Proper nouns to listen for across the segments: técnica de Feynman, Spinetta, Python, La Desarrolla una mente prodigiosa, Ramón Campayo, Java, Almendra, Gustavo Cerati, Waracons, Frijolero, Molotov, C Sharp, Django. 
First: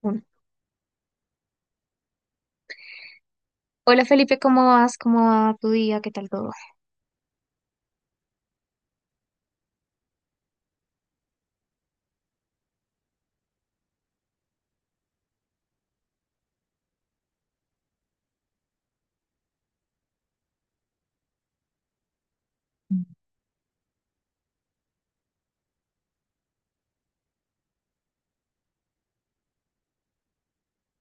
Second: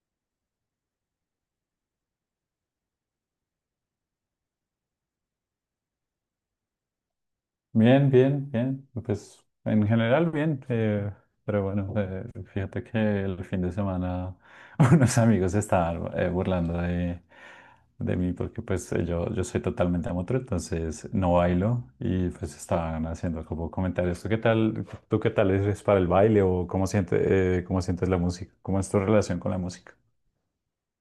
Bueno. Hola, Felipe, ¿cómo vas? ¿Cómo va tu día? ¿Qué tal todo? Bien, bien, bien. Pues en general bien, pero bueno, eh, fíjate que el fin de semana unos amigos estaban burlando de mí porque pues yo soy totalmente amateur, entonces no bailo y pues estaban haciendo como comentarios. ¿Tú qué tal, tú qué tal eres para el baile o cómo sientes la música? ¿Cómo es tu relación con la música?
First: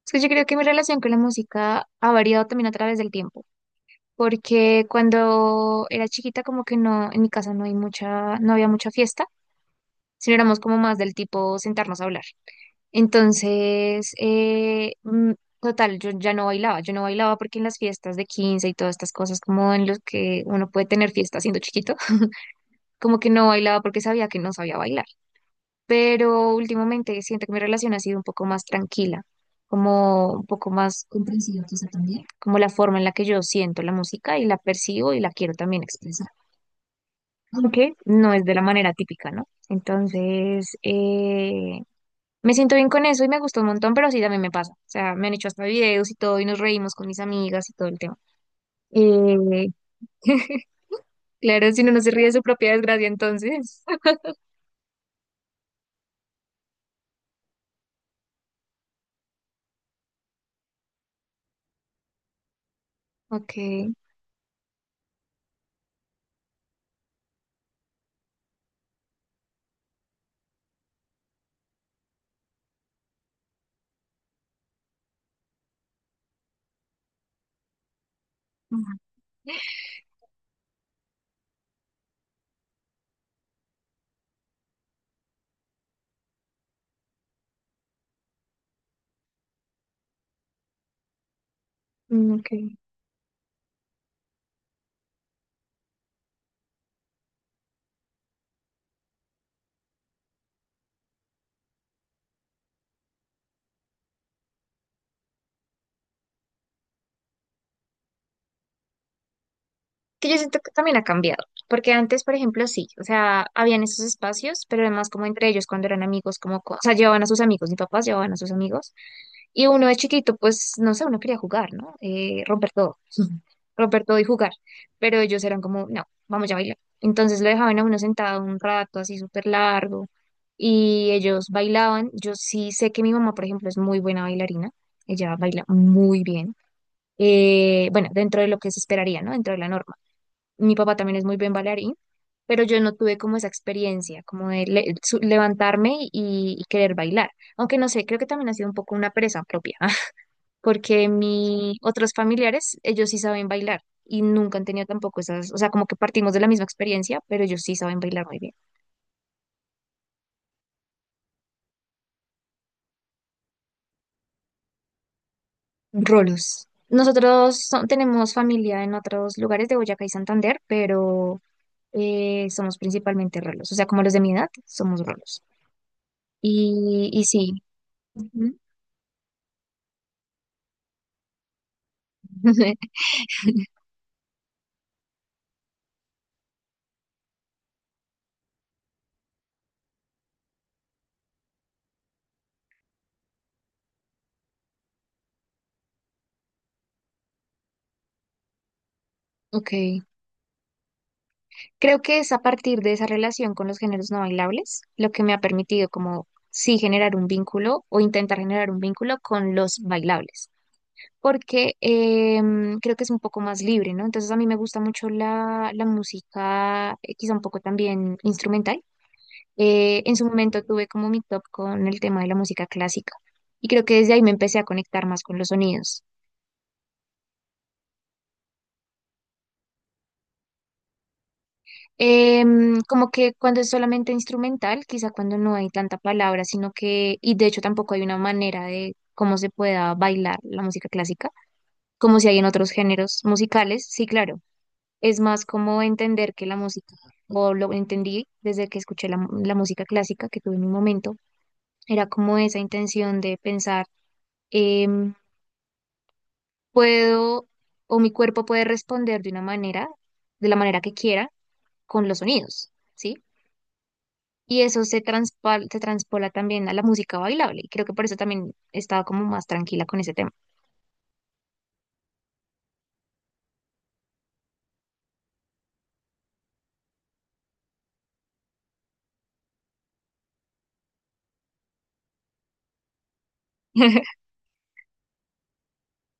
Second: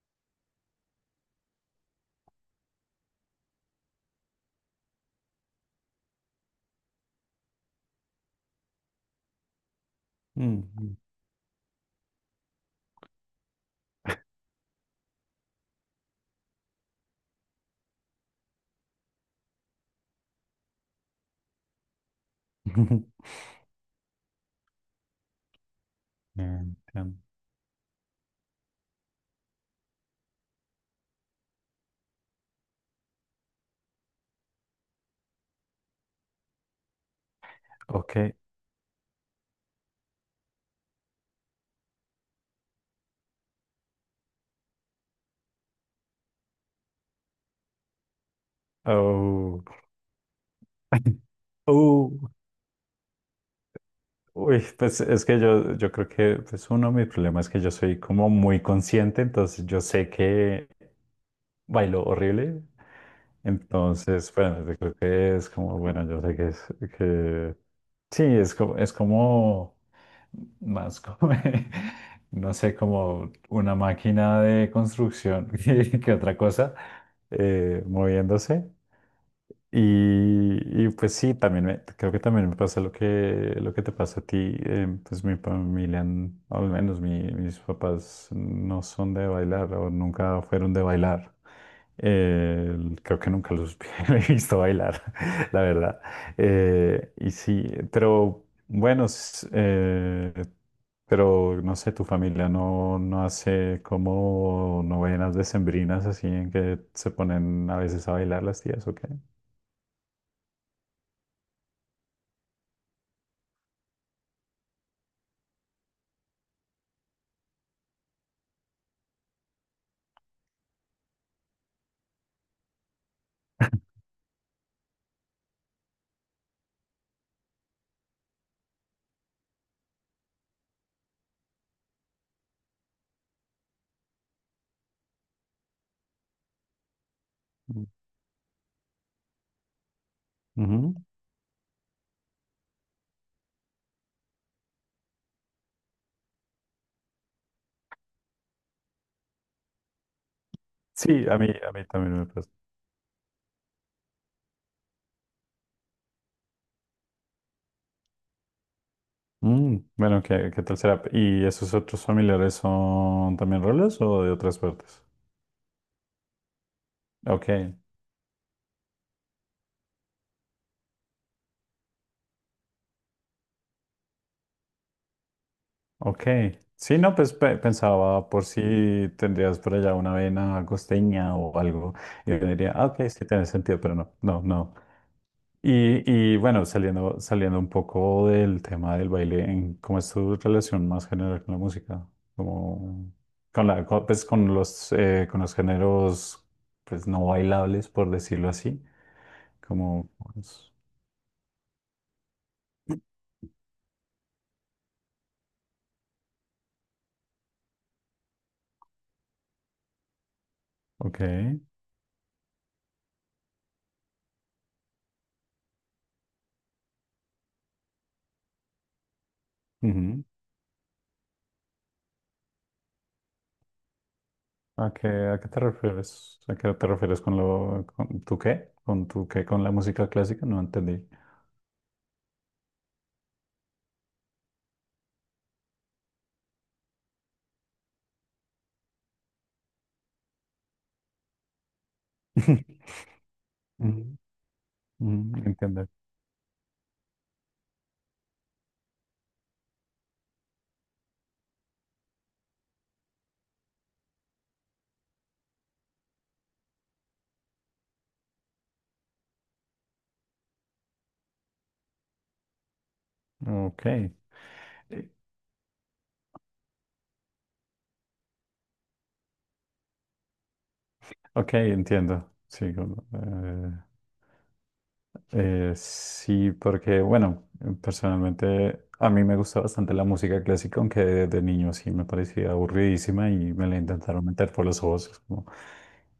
Es que yo creo que mi relación con la música ha variado también a través del tiempo, porque cuando era chiquita como que no, en mi casa no había mucha fiesta, sino éramos como Mm. más del tipo sentarnos a hablar. Entonces, total, yo no bailaba porque en las fiestas de 15 y todas estas cosas como en los que uno puede tener fiesta siendo chiquito, como que no bailaba porque sabía que no sabía bailar. Pero Entiendo. últimamente siento que mi relación ha sido un poco más tranquila, como un poco más comprensiva quizá también, como la forma en la que yo siento la música y la percibo y la quiero también expresar, aunque Ok. no es de la manera típica, ¿no? Entonces, me siento bien con eso y me gusta un montón, pero sí también me pasa, o sea, me han hecho hasta videos y todo y nos reímos con mis amigas y todo el tema. Oh. Eh, claro, si uno no se ríe Oh. de su propia desgracia, entonces. Uy, pues es que yo creo que pues uno de mis problemas es que yo soy como muy consciente, entonces yo sé que bailo horrible. Ok. Entonces bueno, yo creo que es como, bueno, yo sé que es que sí, es como más como, no sé, como una máquina de construcción que otra cosa moviéndose. Ujú. Pues sí, también creo que también me pasa lo que te pasa a ti. Pues mi familia, al menos mis papás, no son de bailar o nunca fueron de bailar. Mm, ok. Eh, Creo que nunca los he visto bailar, la verdad. Y sí, pero bueno, s- eh, pero no sé, tu familia no hace como novenas decembrinas así en que se ponen a veces a bailar las tías, ¿o qué? Que yo siento que también ha cambiado, porque antes, por ejemplo, sí, o sea, habían esos espacios, pero además como entre ellos cuando eran amigos, como, o sea, llevaban a sus amigos, mis papás llevaban a sus amigos, y uno de chiquito, pues, no sé, uno quería jugar, ¿no? Romper todo, romper todo y jugar, pero ellos eran como, no, vamos ya a bailar. Entonces lo dejaban a uno sentado un rato así súper largo y ellos bailaban. Yo sí sé que mi mamá, por ejemplo, es muy buena bailarina, ella baila muy bien. Bueno, dentro de lo que se esperaría, ¿no? Dentro de la norma, mi Ujú. papá también es muy buen bailarín, pero yo no tuve como esa experiencia, como de levantarme y querer bailar. Aunque no sé, creo que también ha sido un poco una presa propia, porque Sí, a mis mí otros también me pasa. familiares, ellos sí saben bailar y nunca han tenido tampoco esas, o sea, como que partimos de la misma experiencia, pero ellos sí saben bailar muy bien. Mm, bueno, ¿qué tal será? ¿Y esos otros familiares son también rolos o de otras partes? Rolos. Ok, Nosotros tenemos familia en otros lugares de Boyacá y Santander, pero somos principalmente rolos, o sea, como los de mi edad, somos rolos. ok. Sí, Y, no, y pues sí. Pensaba por Ujú. si tendrías por allá una vena costeña o algo. Y yo diría, ah, ok, sí tiene sentido, pero no, no, no. Y bueno, saliendo un poco del tema del baile, ¿cómo es tu relación más general con la música? Como con pues con con los géneros, pues no bailables, por decirlo así, Ok, como, pues, creo que es a partir de esa relación con los géneros no bailables lo que me ha permitido como sí generar un vínculo o intentar generar un vínculo con los bailables, ok, porque creo que es un poco más libre, ¿no? Entonces a mí me gusta mucho la música, quizá un poco también instrumental. En ujú. su momento tuve como mi top con el tema de la música clásica y creo que desde ahí me empecé a conectar más con ¿a qué los te sonidos. refieres? ¿A qué te refieres con tu qué? ¿Con tu qué? ¿Con la música clásica? No entendí. Como que cuando es solamente instrumental, quizá cuando no hay tanta palabra, sino que, y de hecho tampoco hay una manera de cómo se pueda bailar la música clásica, como si hay en otros géneros musicales, sí, Ujú, claro, es ujú. más como Entiendo. entender que la música, o lo entendí desde que escuché la música clásica que tuve en un momento, era como esa intención de pensar, em, puedo, o mi cuerpo puede responder de una manera, de la manera que quiera, con los sonidos. ¿Sí? Ok. Eh. Y eso se, transpa se transpola también a la música bailable. Y creo que por eso también estaba como más tranquila con ese tema. Ok, entiendo. Sí, como, sí, porque bueno, personalmente a mí me gusta bastante la música clásica, aunque de niño sí me parecía aburridísima y me la intentaron meter por los ojos. Es como,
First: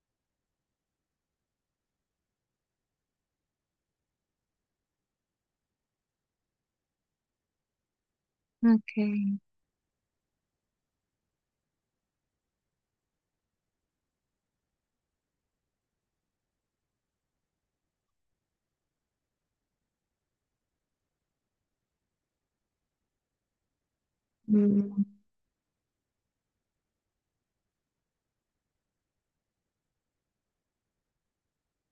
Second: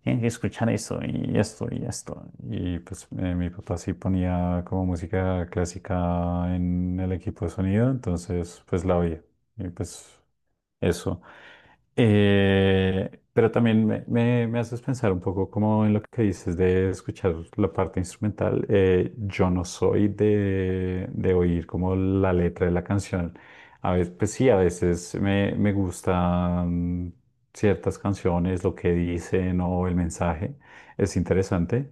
tienes que escuchar esto y esto y esto. Y pues mi papá sí ponía como música clásica en el equipo de sonido, entonces pues la oía. Okay. Y pues eso. Pero también me haces pensar un poco como en lo que dices de escuchar la parte instrumental. Yo no soy de oír como la letra de la canción. A veces, pues sí, a Mm, veces me gustan ciertas canciones, lo que dicen o el mensaje. Es interesante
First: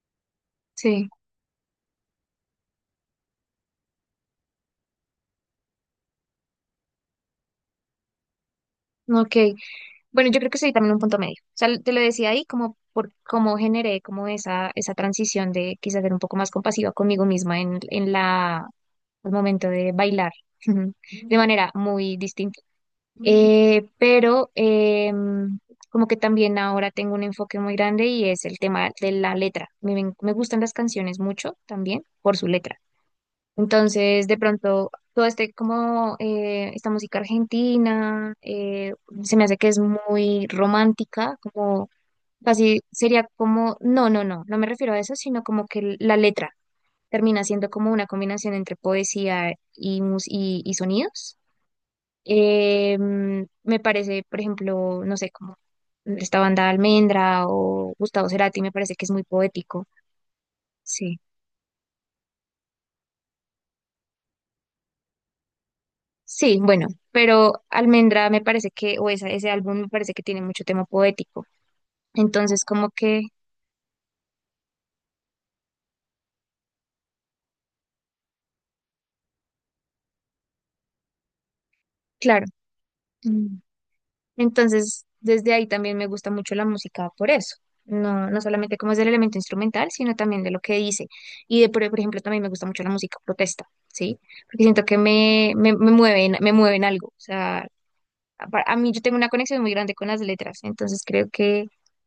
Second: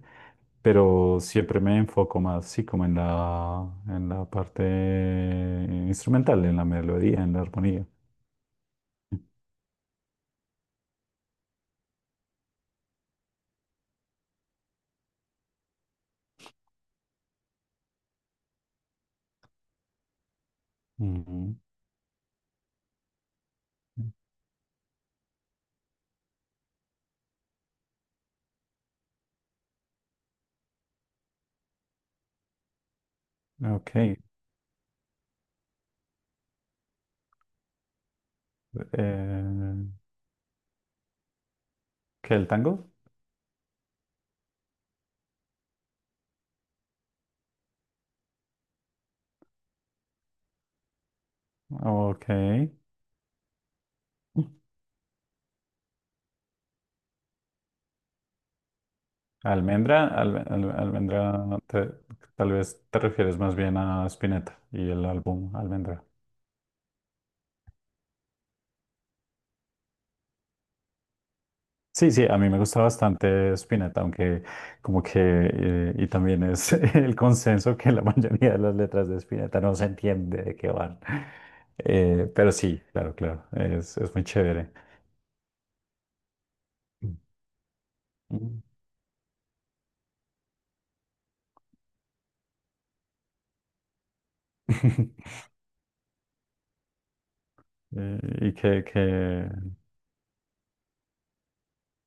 sí, pero siempre me enfoco más, sí, como en en la parte instrumental, en la melodía, en la armonía. ok. Bueno, yo creo que soy también un punto medio. O sea, te lo decía ahí como por cómo generé como esa transición de quizás ser un poco más compasiva conmigo misma el momento de bailar. De Ujú. manera muy distinta. Pero como que también ahora tengo un enfoque muy grande y es el tema de la letra. Me gustan las canciones mucho también por su letra. Ok. Entonces, de pronto, todo este como esta música argentina se me hace que es Eh, muy romántica, como ¿Qué el casi tango? sería como, no, no, no, no me refiero a eso, sino como que la letra termina siendo como una combinación entre poesía y, y sonidos. Ok. Me parece, por ejemplo, no sé, como esta banda Almendra o Gustavo Cerati, me parece que es muy poético. Almendra, Sí, almendra, tal vez te refieres más bien a Spinetta y el álbum Almendra. sí, bueno, pero Almendra me parece que, o esa, ese álbum me parece que tiene mucho tema poético. Sí, sí, a mí me Entonces, gusta como que, bastante Spinetta, aunque como que, y también es el consenso que la mayoría de las letras de Spinetta no se entiende de qué van. Claro. Pero sí, claro, claro, Mm, es muy chévere. entonces, desde ahí también me gusta mucho la música por eso. No, no Mm. solamente como es del elemento instrumental, sino también de lo que dice. Y de, por ejemplo, también me gusta mucho la música protesta, ¿sí? Porque siento que me mueven algo, o sea, Eh, ¿Y a mí yo tengo una que, conexión muy grande con las letras, entonces creo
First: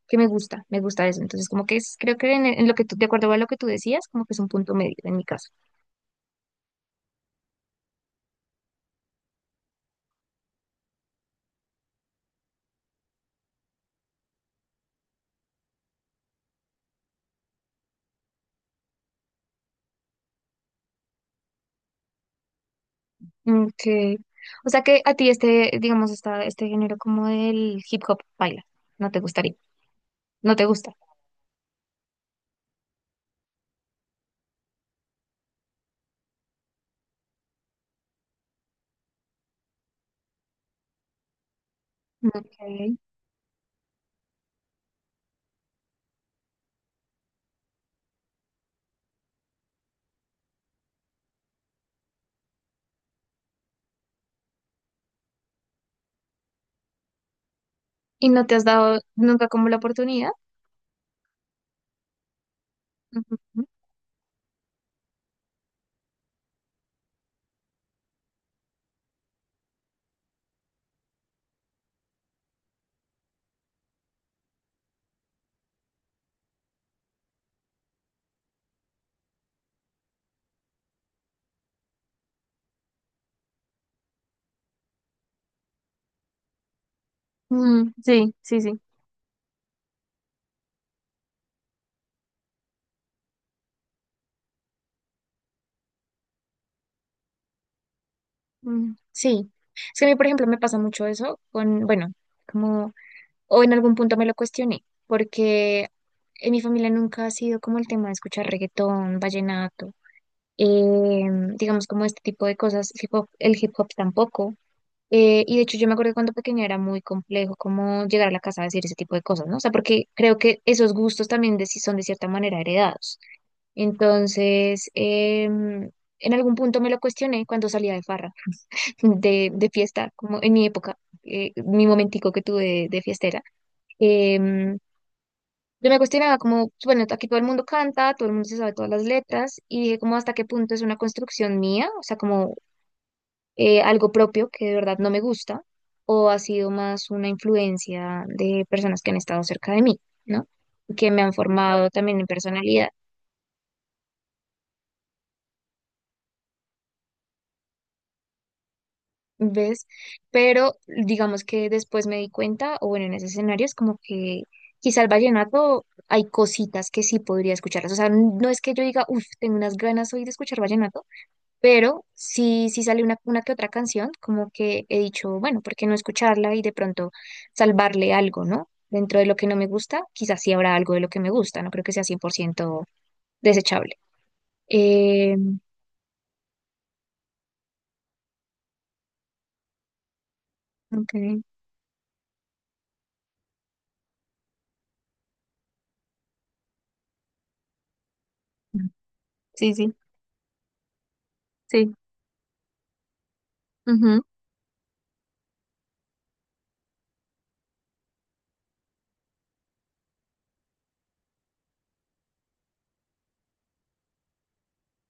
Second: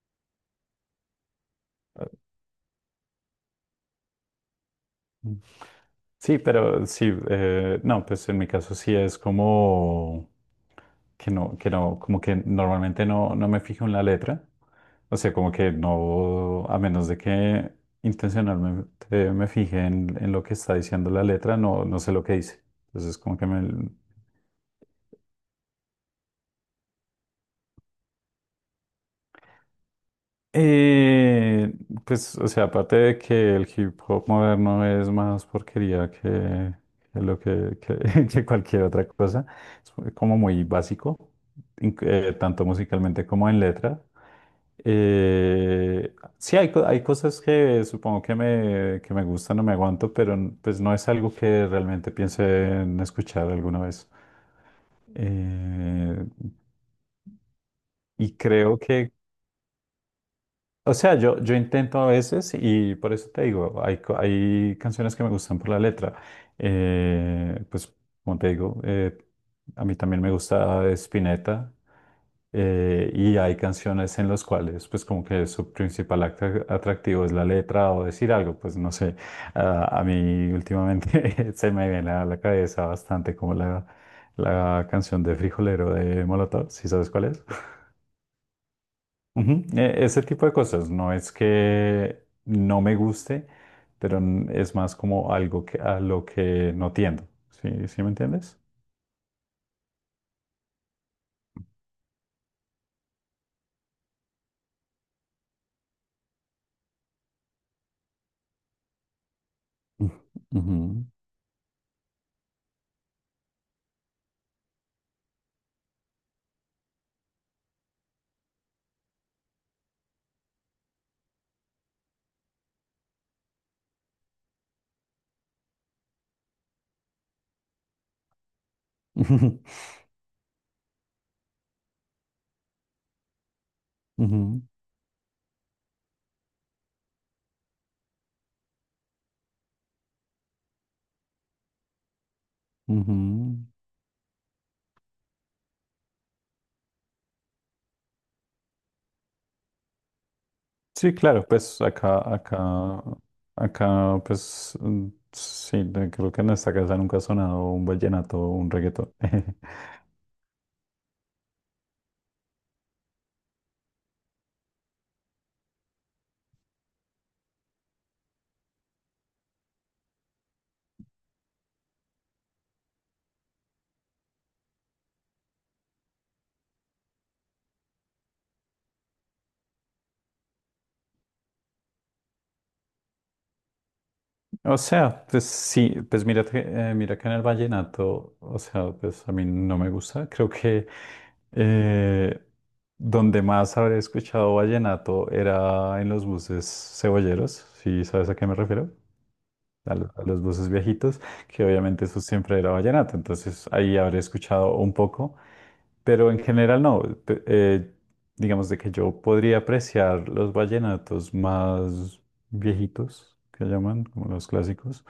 que me gusta eso. Entonces, como que es, creo que en lo que tú, de acuerdo a lo que tú decías, como que es un punto medio en mi Mm. caso. Sí, pero sí, no, pues en mi caso sí es como que no, como que normalmente no, no me fijo en la letra. O sea, como que no, a menos de que intencionalmente me fije en lo que está diciendo la letra, no, no sé lo que dice. Entonces, como que Mm, me, o sea que a ti este, digamos, este género como del hip hop baila, no te gustaría, no te gusta. Eh, pues, o sea, aparte de que el hip hop moderno es más porquería que lo que- que cualquier otra cosa, es como muy básico, tanto Ok. musicalmente como en letra. Sí, hay, hay cosas que supongo que que me gustan o me aguanto, pero pues no es algo que realmente piense en escuchar alguna vez. Eh, ¿Y y no te has creo dado que nunca como la oportunidad? O sea, yo intento a veces y por eso te Ujú. digo, hay, hay canciones que me gustan por la letra. Pues, como te digo, a mí también me gusta Spinetta, y hay canciones en las cuales, pues, como que su principal atractivo es la letra o decir algo, pues, no sé. Ah, a mí últimamente se me viene a la cabeza bastante como la canción de Frijolero de Molotov, ¿si sabes cuál es? Mm, sí, sí, sí. Ujú, Ese tipo de cosas, no es que no me guste, pero es más como algo que, a lo que no tiendo. ¿Sí, sí me entiendes? Mm, sí. Es que a mí, por ejemplo, me pasa mucho eso con, bueno, como o en algún punto me lo cuestioné, porque en mi familia nunca ha sido como el tema de escuchar reggaetón, vallenato, Ujú, ujú, eh, digamos como este tipo de cosas, el hip hop tampoco. Y de hecho yo me acuerdo que cuando pequeña era muy complejo como llegar a la casa a decir ese tipo de cosas, ¿no? O sea, porque creo que esos gustos también de, si son de cierta manera heredados. Entonces, en algún punto me lo cuestioné cuando salía de farra, de fiesta, como en mi época, mi momentico que tuve de fiestera. ujú, em, yo me cuestionaba como, bueno, aquí todo el mundo canta, todo el mundo se sabe todas las letras, y dije como hasta qué punto es una construcción mía, o sea, como ujú. Algo propio que de verdad no me gusta, o ha sido más una influencia de personas que han estado cerca de mí, ¿no? Que Sí, me han claro, pues formado también acá, en personalidad, acá, acá, pues mm, sí, creo que en esta casa nunca ha sonado un vallenato o un reggaetón. ¿ves? Pero digamos que después me di cuenta, o bueno, en ese escenario es como que quizá el vallenato hay cositas que sí podría escucharlas, o sea, no es que yo diga, uff, tengo unas ganas hoy de escuchar vallenato, pero sí, sí sale una que otra canción, como que he dicho, bueno, ¿por qué no escucharla y de pronto salvarle algo?, ¿no? Dentro de lo que no me gusta, quizás sí habrá algo de lo que me gusta, no creo que sea 100% desechable. O sea, Eh, pues sí, pues mira, mira que en el vallenato, o sea, pues a mí no me gusta, creo que... ok, Eh, Donde más habré escuchado vallenato era en los buses cebolleros, si sabes a qué me mm, refiero, sí, sí, a los buses viejitos, que sí. obviamente eso siempre era vallenato, entonces ahí habré Ujú. escuchado un poco, pero en general no, digamos de que yo podría apreciar los vallenatos más viejitos, que llaman, como los clásicos,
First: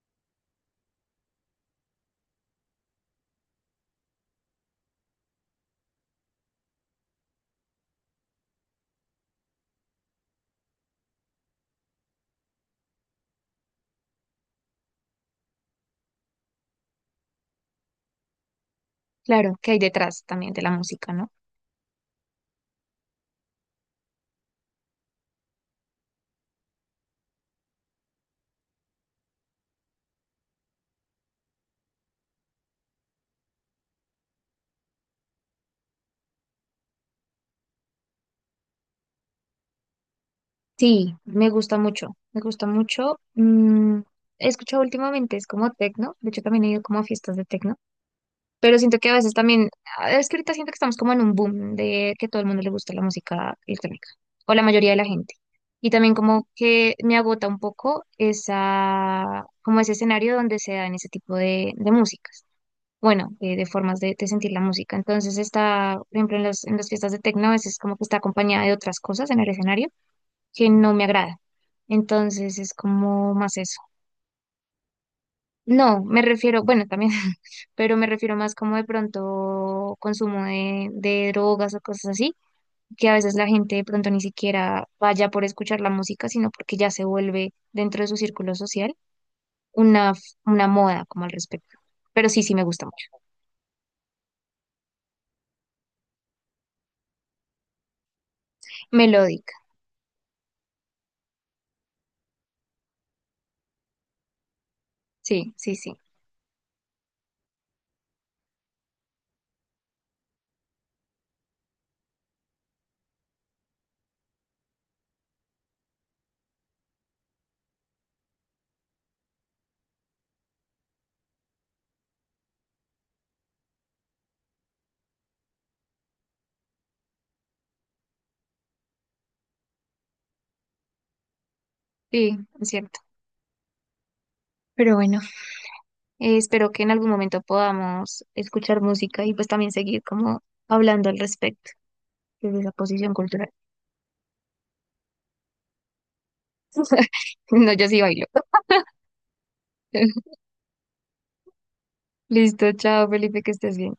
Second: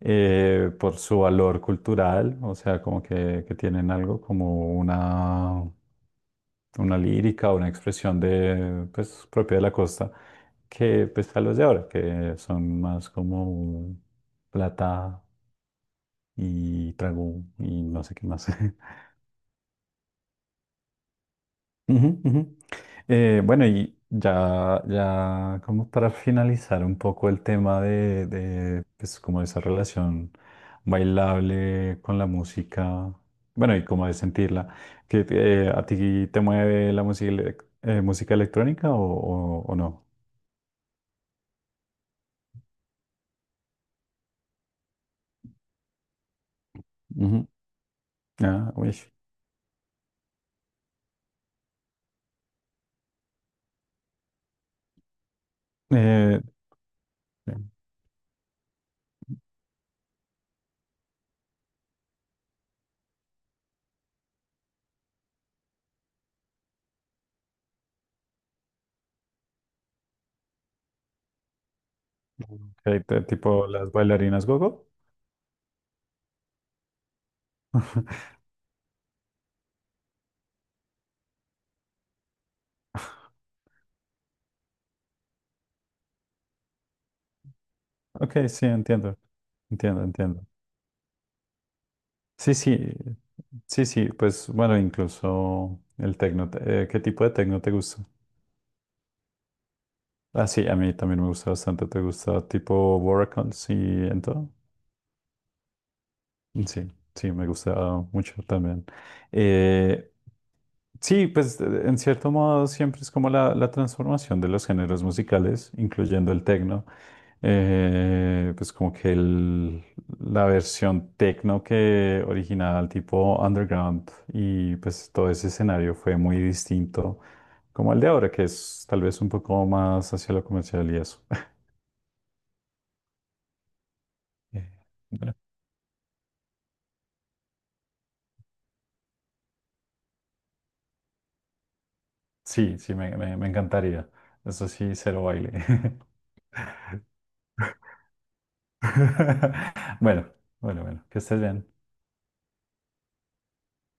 por su valor cultural, o sea, como que tienen algo como una lírica, una expresión de, pues, propia de la costa, que pues a los de ahora, que son más como plata y trago y no sé qué más. Claro, que hay detrás también de la música, ¿no? Ujú, ujú. Bueno, y ya, ya como para finalizar un poco el tema pues, como esa relación bailable con la música, bueno, y como de sentirla, que a ti te mueve la música, música electrónica o no? Sí, me gusta mucho, me gusta mucho. He escuchado últimamente, es como tecno, de hecho también he ido como a fiestas de Ujú. tecno. Ah, Pero uy. siento que a veces también, ah, es que ahorita siento que estamos como en un boom de que todo el mundo le gusta la música electrónica, o la mayoría de la gente. Y también Eh, como que me agota un poco esa, como ese escenario donde se dan ese tipo de músicas. Bueno, de formas de sentir la música. Entonces está, por ejemplo, en las, fiestas de tecno, a veces como que está acompañada de otras cosas en el escenario que no me agrada. Entonces es ok, como más tipo eso. las bailarinas gogo. No, me refiero, bueno, también, pero me refiero más como de pronto consumo de drogas o cosas así, que a veces la gente de pronto ni siquiera vaya por escuchar la música, sino porque ya se vuelve dentro de su Ok, círculo sí, social entiendo. Entiendo, una, f- entiendo. una moda como al respecto. Pero sí, Sí, sí me sí, gusta mucho. sí, sí. Pues bueno, incluso el tecno. ¿Qué tipo de tecno te gusta? Melódica, Ah, sí, a mí también me gusta bastante. ¿Te gusta tipo Waracons y en todo? sí, sí, sí, Sí, sí, me gusta mucho también. Eh, Sí, pues en cierto modo siempre es como la transformación de los géneros musicales, incluyendo el tecno. Pues como que la versión tecno que original tipo underground y pues todo ese escenario fue muy distinto como el de ahora, que es tal vez un poco más hacia lo comercial y eso. sí, es cierto. Eh, Pero bueno, bueno, espero que en algún momento podamos escuchar música y pues también seguir como hablando al respecto desde esa sí, sí, posición me cultural. encantaría. Eso sí, cero baile. No, yo sí bailo. Bueno, bueno, bueno, que estés bien. Listo, chao, Felipe, que estés bien.